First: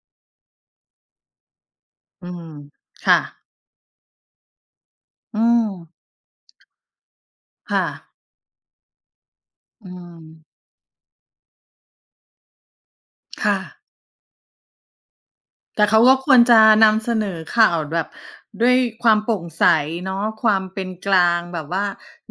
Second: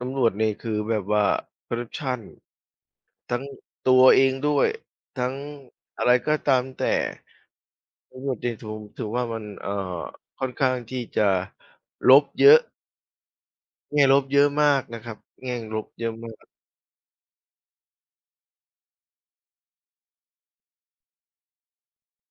ตำรวจนี่คือแบบว่าคอร์รัปชัน อืม ค่ทะ ั้งตัวเองด้วย ทั้งอืม อะไรก็ตามแต่ ค่ะ แล้วแบบ เดโถ่ว ถือว่ามัน เอ่อ อืคม ่อนข้างที่จะลบเยอะ ค่ะ แง่ลบเยอะมากนะครับ แง่งลแต่บเขาเยอกะ็มคาวรก จะนำเสนอข่าวแบบด้วยความโปร่งใสเนาะ ความเป็นกลาง แบบว่า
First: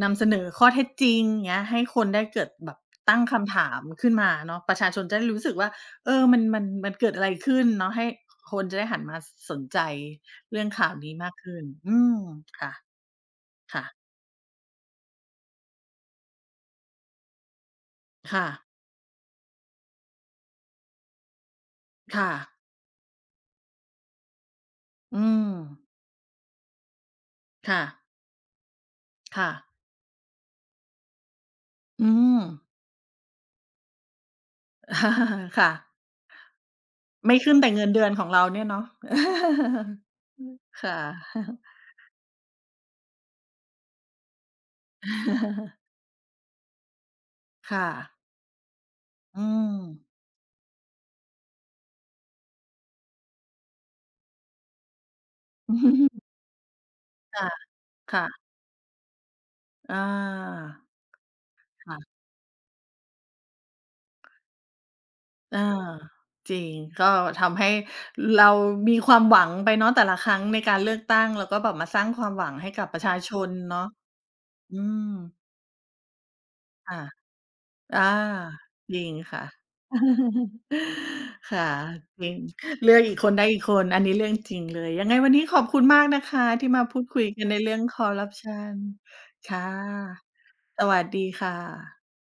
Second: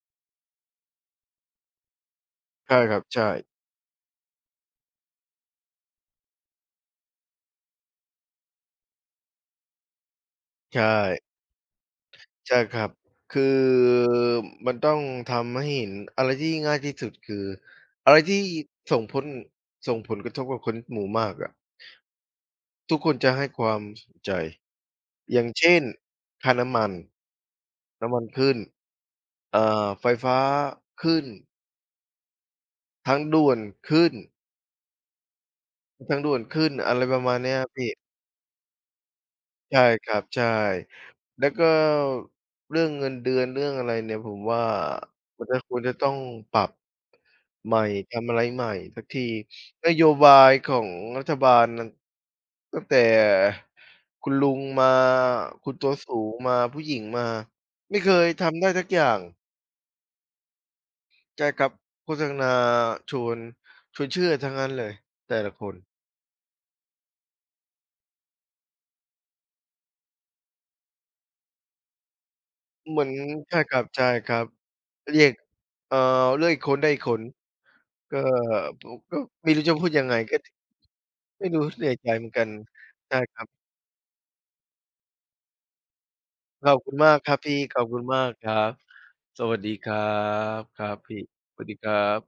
นำเสนอข้อเท็จจริง เงี้ย ให้คนได้เกิด แใชบ่บ ครับ ตใั้ชงค่ ำถามขึ้นมาเนาะ ประชาชนจะได้รู้สึกว่า เออ มัน มัน มันเกิดอะไรขึ้นเนาะ ให้คนจะได้หันมาสนใจเรื่องใชข่ ่าวนี้มากขึ้น อืม ใช่ค่ะ ครับ คือ ค่ะ มันต้องทำให้เห็น อะไรที่ง่าย ๆ ที่สุดคือ อะไรทคี่่ะ ส่งผล ส่งผลกระทบกับคนหมู่มากอะ ค่ะ ทุกคนจะให้ความสนใจ อือย่างเช่ม นค่าน้ำมัน ค่ะ น้ำมันขึ้น ค่เอ่ะ อ ไฟฟ้าขึ้น อืม ทางด่วนขึ้น ค่ะ ทางด่วนขึ้น อะไรประมไมา่ณเนขีึ้้นยแต่พเงีิ่ นเดือนของเราเนี่ยเนาะ ใช่ครับ ใช่ ค่ะ แล้วก็เรื่องเงินเดือน เรื่องอะไรเนี่ย ผมว่ามันก็ควรจะต้องปรับ ใหคม่ ่ทะ ำอะไรใหม่สักที อืนโยม บายของรัฐบาล น ตั้งแต่คุณลุงมา คุณตัวสูงมา ผู้หญิงมา ค่ะ ไม่เคค่ยะ ทำได้สักอย่าง อา ใช่ครับ ค่ะ โฆษณาชวน ชวนเชื่อทั้งนั้นเลยแต่ละอา คน จริง ก็ทำให้เรามีความหวังไปเนาะแต่ละครั้งในการเลือกตั้ง แล้วก็แบบมาสร้างความหวังให้กับเปหมรืะอชน าชนใช่คเนราะ ับ อืๆ เรียก ม เอ่อ เลือกอีกคนได้คอ่ีะ กคน อา ก็ ผจมริงก็ค่ะ ไม่รู้จะพูดยังไง ก็ ไม่ครู่้ ะ เสียใจเจหมรือินง กัน เลือกใอชีก่คนคไรด้ับ อีกคน อันนี้เรื่องจริงเลย ยังไงวันนี้ขอบคุณมากนะคะทขี่อบมาคุพณูดมาคกุยครับกันพในี่ เรื่ของอบคคุณอรม์ราักปชครัับ น สควั่สะ ดีครับ คสรัวบัสพีด่ ีค่สวัสดีครัะ บ